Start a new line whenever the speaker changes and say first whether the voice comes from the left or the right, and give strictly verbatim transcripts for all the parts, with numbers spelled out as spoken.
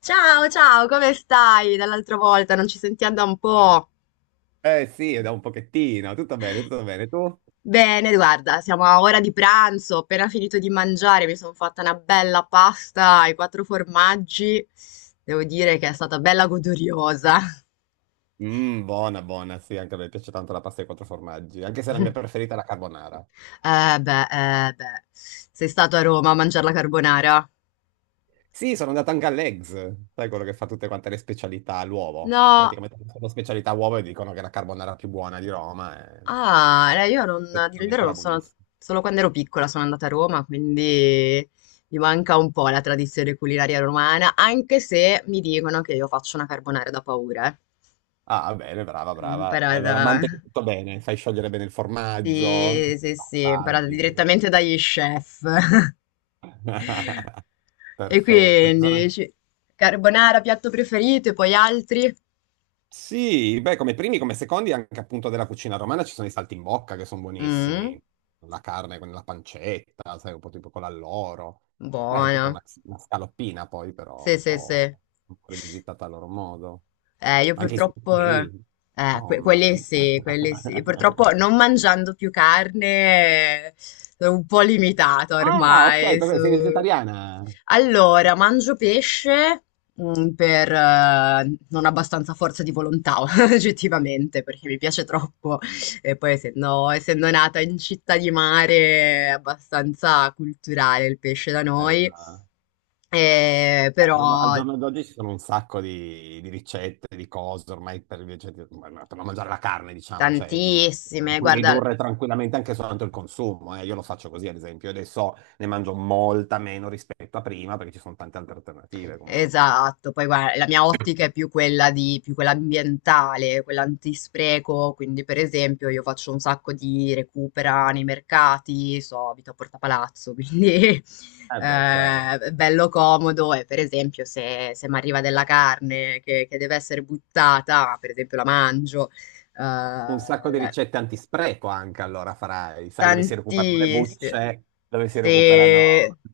left: Ciao, ciao, come stai? Dall'altra volta non ci sentiamo da un po'.
right: Eh sì, è da un pochettino, tutto bene, tutto bene. Tu?
left: Bene, guarda, siamo a ora di pranzo, ho appena finito di mangiare, mi sono fatta una bella pasta ai quattro formaggi. Devo dire che è stata bella goduriosa.
right: Mm, buona, buona, sì, anche a me piace tanto la pasta ai quattro formaggi, anche se la mia preferita è la carbonara.
left: Eh beh, eh beh, sei stato a Roma a mangiare la carbonara?
right: Sì, sono andato anche all'Eggs, sai quello che fa tutte quante le specialità all'uovo.
left: No,
right: Praticamente tutte le specialità all'uovo e dicono che è la carbonara più buona di Roma, e
left: Ah, eh, io non, a dire il
right: effettivamente
left: vero non
right: era
left: sono,
right: buonissima.
left: solo quando ero piccola sono andata a Roma, quindi mi manca un po' la tradizione culinaria romana, anche se mi dicono che io faccio una carbonara da paura. Eh.
right: Ah, bene, brava,
left: L'ho
right: brava.
left: imparata,
right: Allora, mantechi tutto bene, fai sciogliere bene il formaggio,
left: sì, sì, sì, imparata
right: passaggi.
left: direttamente dagli chef. E
right: Perfetto. Ci
left: quindi,
right: sono-
left: dici, carbonara, piatto preferito, e poi altri?
right: Sì, beh, come primi, come secondi, anche appunto della cucina romana ci sono i saltimbocca che sono
left: Mm,
right: buonissimi. La carne con la pancetta, sai, un po' tipo con l'alloro. Sai, tipo
left: buona.
right: una, una scaloppina poi, però
left: Sì,
right: un
left: sì,
right: po',
left: sì.
right: un po' rivisitata a loro modo.
left: Eh, io
right: Anche i
left: purtroppo, eh,
right: supplì,
left: que-
right: insomma.
left: quelli sì, quelli sì. Purtroppo non mangiando più carne, eh, sono un po' limitato
right: Ah, ok,
left: ormai. su-
right: perché sei vegetariana.
left: Allora, mangio pesce, mm, per, eh, non abbastanza forza di volontà, oggettivamente, perché mi piace troppo. E poi, essendo, essendo nata in città di mare, è abbastanza culturale il pesce da noi.
right: Bella.
left: Eh,
right: giorno- Al
left: però.
right: giorno d'oggi ci sono un sacco di, di ricette, di cose ormai per, ricette- per non mangiare la carne, diciamo, cioè mh, ne
left: Tantissime,
right: puoi
left: guarda,
right: ridurre tranquillamente anche soltanto il consumo. Eh. Io lo faccio così, ad esempio, io adesso ne mangio molta meno rispetto a prima perché ci sono tante altre alternative comunque.
left: esatto, poi guarda, la mia ottica è più quella di, più quella ambientale, quella antispreco, quindi per esempio io faccio un sacco di recupera nei mercati, so, abito a Porta Palazzo, quindi
right: Eh beh, certo.
left: eh, è bello comodo e per esempio se, se mi arriva della carne che, che deve essere buttata, per esempio la mangio,
right: Un sacco di
left: eh,
right: ricette antispreco anche allora farai, sai dove si recuperano le
left: Tantissimo.
right: bucce, dove si
left: Sì,
right: recuperano i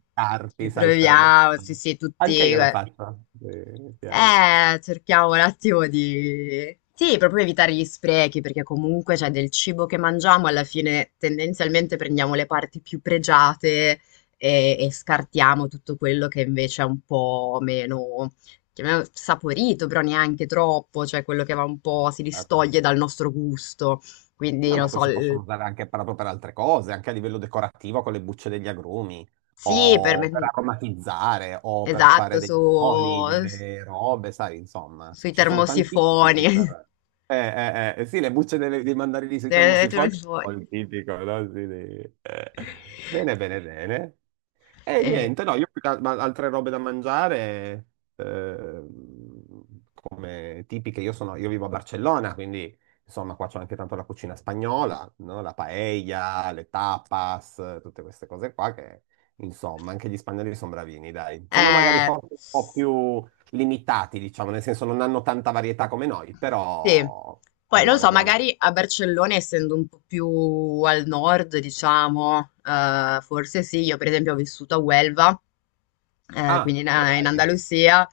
left: ci
right: carti, sai, ste robe qua.
left: proviamo, sì, sì,
right: Anche
left: tutti,
right: io lo
left: guarda.
right: faccio, sì, mi piace.
left: Eh, cerchiamo un attimo di... Sì, proprio evitare gli sprechi, perché comunque c'è del cibo che mangiamo, alla fine tendenzialmente prendiamo le parti più pregiate e, e scartiamo tutto quello che invece è un po' meno, chiamiamolo saporito, però neanche troppo, cioè quello che va un po', si
right: Certo.
left: distoglie dal nostro gusto. Quindi,
right: No,
left: non
right: ma poi
left: so,
right: si possono
left: il-
right: usare anche proprio per altre cose, anche a livello decorativo con le bucce degli agrumi,
left: Sì, per
right: o per
left: me.
right: aromatizzare, o per fare
left: Esatto,
right: dei
left: su...
right: oli, delle robe, sai, insomma,
left: sui
right: ci sono tantissimi
left: termosifoni.
right: modi per... Eh, eh, eh, eh, sì, le bucce delle- dei mandarini sui
left: Eh,
right: termosifoni
left: termosifoni.
right: sono il tipico, no? Sì, dei- eh. Bene, bene, bene. E
left: Eh,
right: niente, no, io più che al- ma- altre robe da mangiare, ehm, come tipiche, io sono, io vivo a Barcellona, quindi... Insomma, qua c'è anche tanto la cucina spagnola, no? La paella, le tapas, eh, tutte queste cose qua che, insomma, anche gli spagnoli sono bravini, dai. Sono magari
left: eh,
right: forse un po' più limitati, diciamo, nel senso non hanno tanta varietà come noi,
left: Sì,
right: però è
left: poi non
right: buona, è
left: so,
right: buona.
left: magari a Barcellona, essendo un po' più al nord, diciamo, eh, forse sì, io per esempio ho vissuto a Huelva, eh,
right: Ah,
left: quindi in,
right: ma
left: in
right: dai.
left: Andalusia,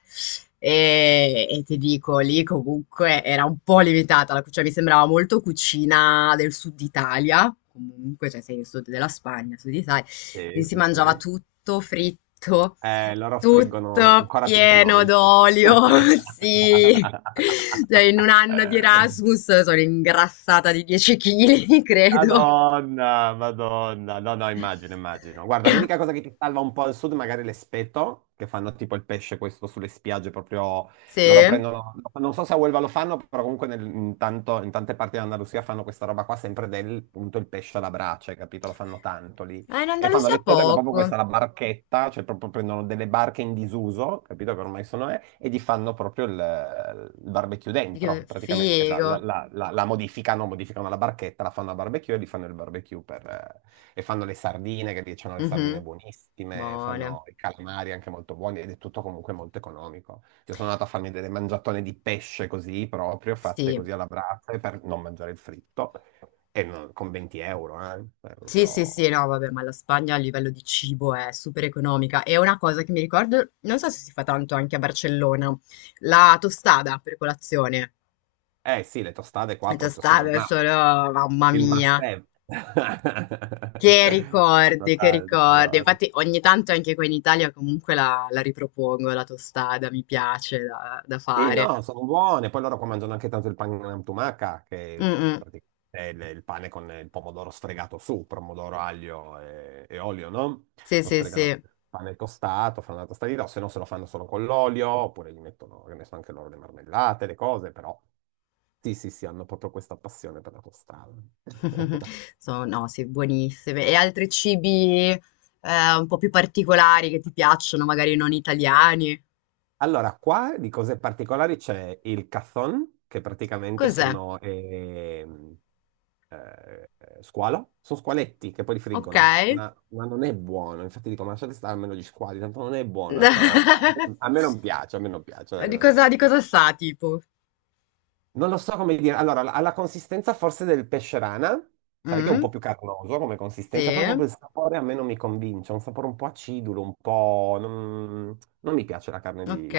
left: e, e ti dico, lì comunque era un po' limitata, la- cioè mi sembrava molto cucina del sud Italia, comunque, cioè sei nel sud della Spagna, sud Italia,
right: Sì,
left: quindi si
right: sì,
left: mangiava
right: sì.
left: tutto fritto,
right: Eh, loro friggono
left: tutto
right: ancora più di
left: pieno
right: noi.
left: d'olio, sì. Cioè in un anno di Erasmus sono ingrassata di dieci chili, credo.
right: Madonna, Madonna, no, no, immagino, immagino. Guarda, l'unica cosa che ti salva un po' al sud, magari l'espeto, che fanno tipo il pesce questo sulle spiagge, proprio
left: Sì?
right: loro
left: Eh,
right: prendono, non so se a Huelva lo fanno, però comunque nel- in, tanto- in tante parti dell'Andalusia fanno questa roba qua, sempre del, appunto, il pesce alla brace, capito? Lo fanno tanto lì.
left: in
right: E fanno
left: Andalusia
right: l'estetica proprio
left: poco.
right: questa, è la barchetta, cioè proprio prendono delle barche in disuso, capito che ormai sono, eh, e gli fanno proprio il, il barbecue
left: Che
right: dentro, praticamente la, la-
left: figo.
right: la- la- la modificano, modificano la barchetta, la fanno a barbecue e gli fanno il barbecue per, eh, e fanno le sardine, che lì c'hanno le sardine
left: Mhm.
right: buonissime,
left: Buone.
right: fanno i calamari anche molto buoni ed è tutto comunque molto economico. Io sono andato a farmi delle mangiatone di pesce così proprio, fatte
left: Sì.
right: così alla brace per non mangiare il fritto, e non- con venti euro, eh, è
left: Sì, sì,
right: proprio...
left: sì, no, vabbè, ma la Spagna a livello di cibo è super economica. E una cosa che mi ricordo, non so se si fa tanto anche a Barcellona, la tostada per colazione.
right: Eh sì, le tostate qua proprio sono il,
left: Tostate
right: ma-
left: solo, mamma
right: il
left: mia,
right: must have.
left: che
right: Fanno
left: ricordi, che
right: tanto
left: ricordi.
right: loro.
left: Infatti ogni tanto anche qua in Italia comunque la, la ripropongo, la tostada, mi piace da, da
right: Sì,
left: fare.
right: no, sono buone. Poi loro qua mangiano anche tanto il pane tumaca, che
left: Mm, mm.
right: praticamente è il, il pane con il pomodoro sfregato su, pomodoro, aglio e, e olio, no?
left: Sì,
right: Lo
left: sì,
right: sfregano con
left: sì.
right: il pane tostato, fanno la tostata di riso, se no se lo fanno solo con l'olio, oppure gli mettono, che ne so, anche loro le marmellate, le cose, però sì, sì, sì, hanno proprio questa passione per la tostata.
left: Sono, no, sì, buonissime. E altri cibi eh, un po' più particolari che ti piacciono, magari non italiani?
right: Allora, qua di cose particolari c'è il cazón, che praticamente
left: Cos'è?
right: sono ehm, eh, squalo, sono squaletti che poi li
left: Ok.
right: friggono, ma, ma non è buono, infatti dico, ma lasciate stare almeno gli squali, tanto non è buona sta roba, a me non piace, a me non piace, dai, che
left: Di
right: non è
left: cosa, di
right: buono.
left: cosa sa, tipo?
right: Non lo so come dire. Allora, ha la consistenza forse del pesce rana, sai che è un po'
left: Mm?
right: più carnoso come consistenza,
left: Sì,
right: però proprio il sapore a me non mi convince, è un sapore un po' acidulo, un po'... Non, non mi piace la carne
left: ok.
right: di,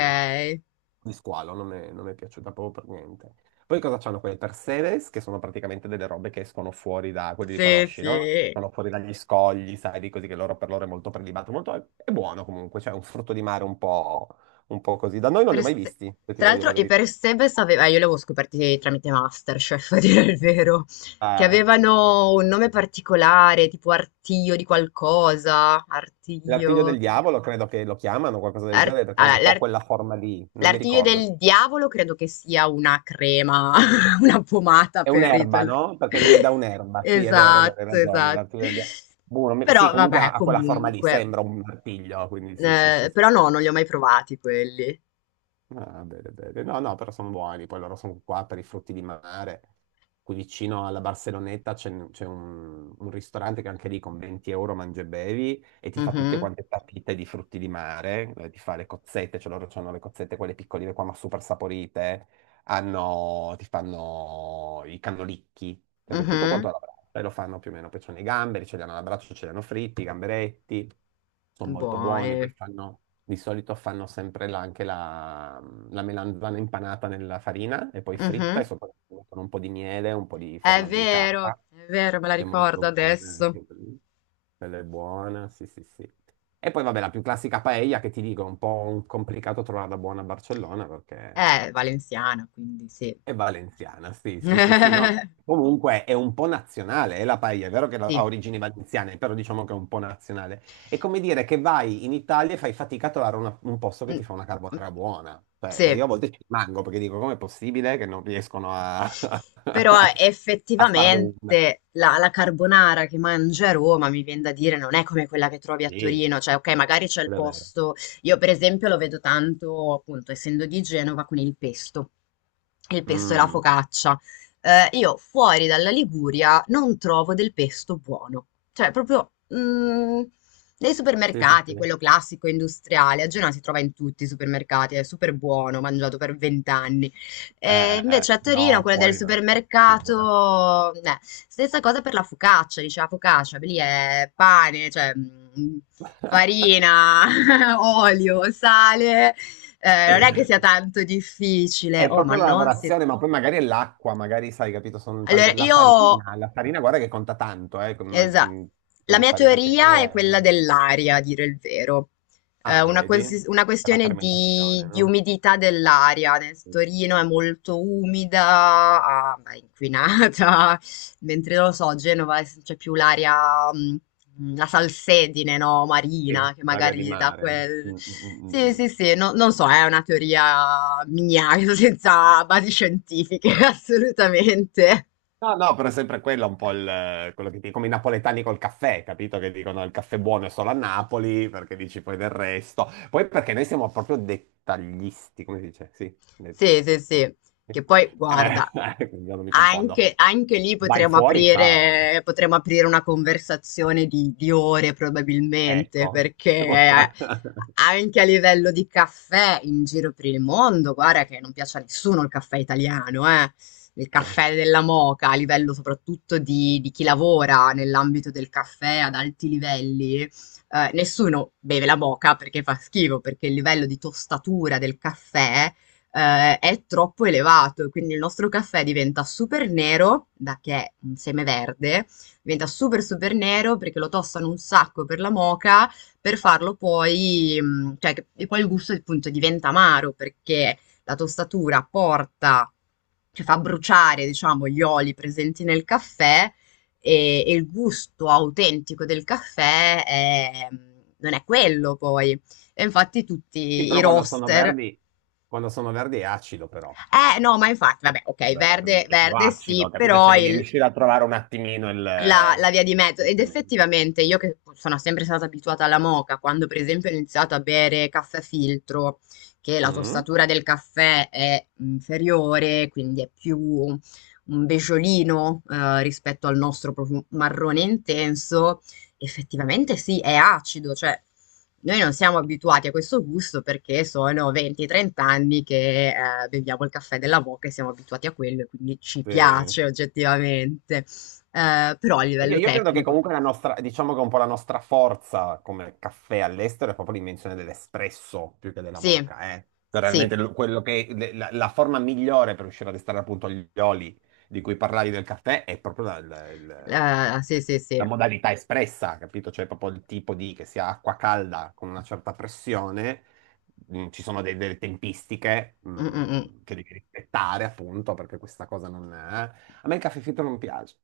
right: di squalo, non mi non mi è piaciuta proprio per niente. Poi cosa c'hanno quei perseves, che sono praticamente delle robe che escono fuori da... quelli li
left: Sì,
right: conosci, no?
left: sì.
right: Escono fuori dagli scogli, sai, di così che loro per loro è molto prelibato, molto... è è buono comunque, cioè è un frutto di mare un po'... un po' così. Da noi non li ho
left: Per
right: mai
left: Se-
right: visti, se ti
left: Tra
right: devo dire la
left: l'altro, e
right: verità.
left: per Sebes aveva, io li avevo scoperti tramite Masterchef, a dire il vero, che
right: Eh,
left: avevano un nome particolare, tipo Artio di qualcosa,
right: L'artiglio del
left: Artio,
right: diavolo, credo che lo chiamano, qualcosa del
left: Ar-
right: genere, perché ha
left: ah,
right: un po'
left: l'ar-
right: quella forma lì, non mi
left: l'Artio
right: ricordo.
left: del diavolo credo che sia una crema, una pomata
right: È
left: per
right: un'erba,
left: Riddle.
right: no? Perché viene da un'erba, sì, è vero, è vero, hai
left: Esatto,
right: ragione,
left: esatto.
right: l'artiglio del diavolo. Boh, non mi- Sì,
left: Però
right: comunque
left: vabbè,
right: ha ha quella forma lì,
left: comunque.
right: sembra un artiglio, quindi sì, sì, sì,
left: Eh,
right: sì.
left: però no, non li ho mai provati quelli.
right: Ah, bene, bene. No, no, però sono buoni. Poi loro sono qua per i frutti di mare. Qui vicino alla Barceloneta c'è c'è un, un ristorante che anche lì con venti euro mangi e bevi e ti fa tutte
left: Mhm,
right: quante papite di frutti di mare. eh, Ti fa le cozzette, cioè loro hanno le cozzette quelle piccoline qua, ma super saporite hanno- ti fanno i cannolicchi, sempre tutto
left: mhm.
right: quanto alla brace, e lo fanno più o meno, poi sono i gamberi, ce li hanno alla braccia, ce li hanno fritti, i gamberetti, sono molto buoni, poi
left: Buone.
right: fanno, di solito fanno sempre la- anche la, la melanzana impanata nella farina e poi fritta e
left: Mhm.
right: sopra ci mettono un po' di miele, un po' di
left: È
right: formaggio di capra,
left: vero, è vero, me la
right: che è molto
left: ricordo
right: buona,
left: adesso.
right: anche quella quella è buona, sì sì sì. E poi vabbè, la più classica paella che ti dico, è un po' un complicato trovarla buona a Barcellona perché
left: È valenziana, quindi sì.
right: è valenziana, sì, sì, sì, sì, no. Comunque è un po' nazionale, è la paella, è vero che ha
left: Sì.
right: origini valenziane, però diciamo che è un po' nazionale. È come dire che vai in Italia e fai fatica a trovare una- un posto che ti
left: Mm,
right: fa una
left: mm,
right: carbonara buona. Cioè, eh,
left: Sì.
right: io a volte ci rimango perché dico, com'è possibile che non riescono a,
left: Però eh,
right: a farne una?
left: effettivamente la la carbonara che mangi a Roma, mi vien da dire, non è come quella che trovi a
right: Sì,
left: Torino, cioè ok, magari c'è il
right: quello è vero.
left: posto, io per esempio lo vedo tanto, appunto, essendo di Genova, con il pesto, il pesto e la
right: Mm,
left: focaccia. Eh, io fuori dalla Liguria non trovo del pesto buono, cioè proprio mm, nei
right: sì, sì, sì.
left: supermercati,
right: Eh,
left: quello classico industriale, a Genova si trova in tutti i supermercati, è super buono, mangiato per vent'anni e
right: eh, eh,
left: invece a Torino,
right: no,
left: quella del
right: fuori no, figurati.
left: supermercato, eh, stessa cosa per la focaccia, dice la focaccia, lì è pane, cioè mh, farina, olio, sale, eh, non è che sia tanto difficile.
right: È
left: Oh, ma
right: proprio la
left: non si...
right: lavorazione, ma poi magari è l'acqua, magari sai, capito, sono
left: Allora,
right: tante... La
left: io
right: farina, la farina guarda che conta tanto, eh, con ma-
left: Esa
right: mm, tipo
left: la
right: di
left: mia
right: farina che
left: teoria
right: è.
left: è
right: Eh.
left: quella dell'aria, a dire il vero. È
right: Ah,
left: una,
right: vedi?
left: questi- una
right: Per la
left: questione
right: fermentazione,
left: di, di
right: no?
left: umidità dell'aria. Nel-
right: Mm, mm.
left: Torino è
right: Mm.
left: molto umida, ah, è inquinata, mentre non lo so, Genova è- c'è più l'aria, mh, la salsedine, no,
right: Sì,
left: marina, che
right: l'aria di
left: magari dà
right: mare.
left: quel...
right: Mm, mm, mm, mm.
left: Sì,
right: Mm.
left: sì, sì, no- non so, è una teoria mia, senza basi scientifiche, assolutamente.
right: No, no, però è sempre quello un po' il, quello che dicono come i napoletani col caffè, capito? Che dicono il caffè buono è solo a Napoli, perché dici poi del resto. Poi perché noi siamo proprio dettagliisti, come si dice? Sì. de- de-
left: Sì, sì, sì. Che
right: de-
left: poi, guarda,
right: eh, quindi io non mi confondo.
left: anche, anche lì
right: Vai
left: potremmo
right: fuori, ciao. Eh.
left: aprire, potremmo aprire una conversazione di, di ore probabilmente,
right: Ecco.
left: perché anche a livello di caffè in giro per il mondo, guarda che non piace a nessuno il caffè italiano, eh. Il caffè della moka, a livello soprattutto di, di chi lavora nell'ambito del caffè ad alti livelli, eh, nessuno beve la moka perché fa schifo, perché il livello di tostatura del caffè eh, è troppo elevato, e quindi il nostro caffè diventa super nero, da che è un seme verde, diventa super super nero perché lo tostano un sacco per la moka, per farlo poi, mh, cioè, che- e poi il gusto appunto diventa amaro perché la tostatura porta, cioè fa bruciare, diciamo, gli oli presenti nel caffè e, e il gusto autentico del caffè è- mm, non è quello poi. E infatti tutti
right: Sì,
left: i
right: però quando sono
left: roaster
right: verdi, quando sono verdi è acido però.
left: eh no, ma infatti, vabbè, okay,
right: Verdi,
left: verde
right: è più
left: verde
right: acido,
left: sì,
right: capito? Cioè
left: però
right: devi
left: il
right: riuscire a trovare un attimino
left: la,
right: il...
left: la via di mezzo.
right: il-
left: Ed
right: temendo.
left: effettivamente io che sono sempre stata abituata alla moka, quando per esempio ho iniziato a bere caffè filtro, che la
right: Mm?
left: tostatura del caffè è inferiore, quindi è più un besciolino eh, rispetto al nostro proprio marrone intenso, effettivamente sì, è acido, cioè noi non siamo abituati a questo gusto perché sono venti a trenta anni che eh, beviamo il caffè della moka e siamo abituati a quello, e quindi ci
right: Sì.
left: piace oggettivamente. Eh, però a
right: Oddio,
left: livello
right: io credo che
left: tecnico,
right: comunque la nostra, diciamo che un po' la nostra forza come caffè all'estero è proprio l'invenzione dell'espresso più che della
left: sì,
right: moka, eh. Cioè,
left: sì,
right: realmente lo- quello che, le- la, la forma migliore per riuscire ad estrarre appunto gli oli di cui parlavi del caffè è proprio la, la- il-
left: eh, sì, sì, sì.
right: la modalità espressa, capito? Cioè proprio il tipo di che sia acqua calda con una certa pressione, Mm, ci sono de- delle tempistiche,
left: Mm, mm, mm.
right: mm, che devi rispettare appunto perché questa cosa non è. Eh. A me il caffè fritto non piace.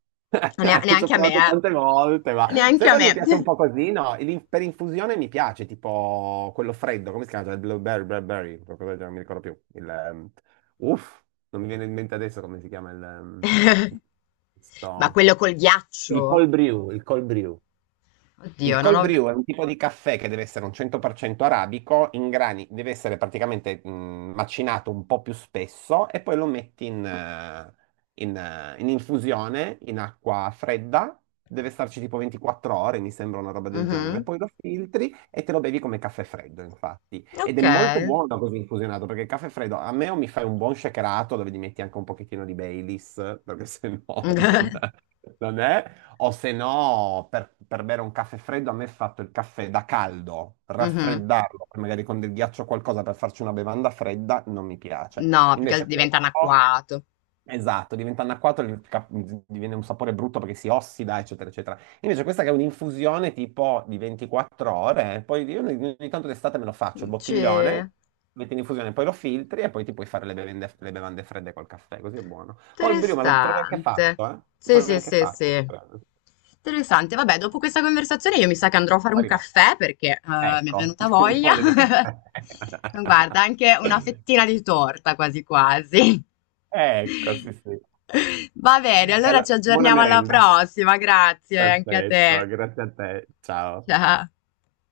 left: Nea-
right: Ci ho
left: neanche a me,
right: provato tante volte, ma
left: eh. Neanche
right: sai
left: a
right: quando mi
left: me.
right: piace un po' così? No, il- per infusione mi piace, tipo quello freddo, come si chiama? Il blueberry, blueberry, qualcosa del genere, non mi ricordo più. Il, ehm, uff, non mi viene in mente adesso come si chiama il... ehm,
left: Ma
right: sto-
left: quello col
right: Il
left: ghiaccio?
right: cold brew, il cold brew. Il
left: Oddio, non
right: cold
left: ho...
right: brew è un tipo di caffè che deve essere un cento per cento arabico, in grani, deve essere praticamente mh, macinato un po' più spesso e poi lo metti in, eh, in, eh, in infusione in acqua fredda, deve starci tipo ventiquattro ore, mi sembra una roba del genere.
left: Mhm.
right: Poi lo filtri e te lo bevi come caffè freddo, infatti. Ed è
left: Ok.
right: molto buono così infusionato, perché il caffè freddo a me o mi fai un buon shakerato dove gli metti anche un pochettino di Baileys, perché se no non, non è. O se no, per, per bere un caffè freddo, a me è fatto il caffè da caldo,
left: Mhm.
right: raffreddarlo, poi magari con del ghiaccio o qualcosa per farci una bevanda fredda, non mi piace.
left: No, più che
right: Invece
left: altro diventa
right: questo,
left: anacquato.
right: esatto, diventa anacquato, il ca- diviene un sapore brutto perché si ossida, eccetera, eccetera. Invece questa che è un'infusione tipo di ventiquattro ore, poi io ogni, ogni tanto d'estate me lo faccio, il
left: Sì.
right: bottiglione, metti in infusione, poi lo filtri e poi ti puoi fare le bevande, le bevande fredde col caffè, così è buono. Col Briuma lo trovi anche
left: Interessante.
right: fatto, eh? Lo
left: Sì,
right: trovi
left: sì,
right: anche
left: sì,
right: fatto, io
left: sì.
right: credo
left: Interessante. Vabbè, dopo questa conversazione io mi sa che andrò a fare un
right: arrivato.
left: caffè perché eh, mi è
right: Ecco,
left: venuta
right: non
left: voglia.
right: voglio di caffè.
left: Guarda, anche una fettina di torta quasi quasi.
right: Ecco, sì, sì.
left: Va bene,
right: E
left: allora
right: allora,
left: ci
right: buona
left: aggiorniamo alla
right: merenda.
left: prossima. Grazie anche a
right: Perfetto,
left: te.
right: grazie a te. Ciao.
left: Ciao.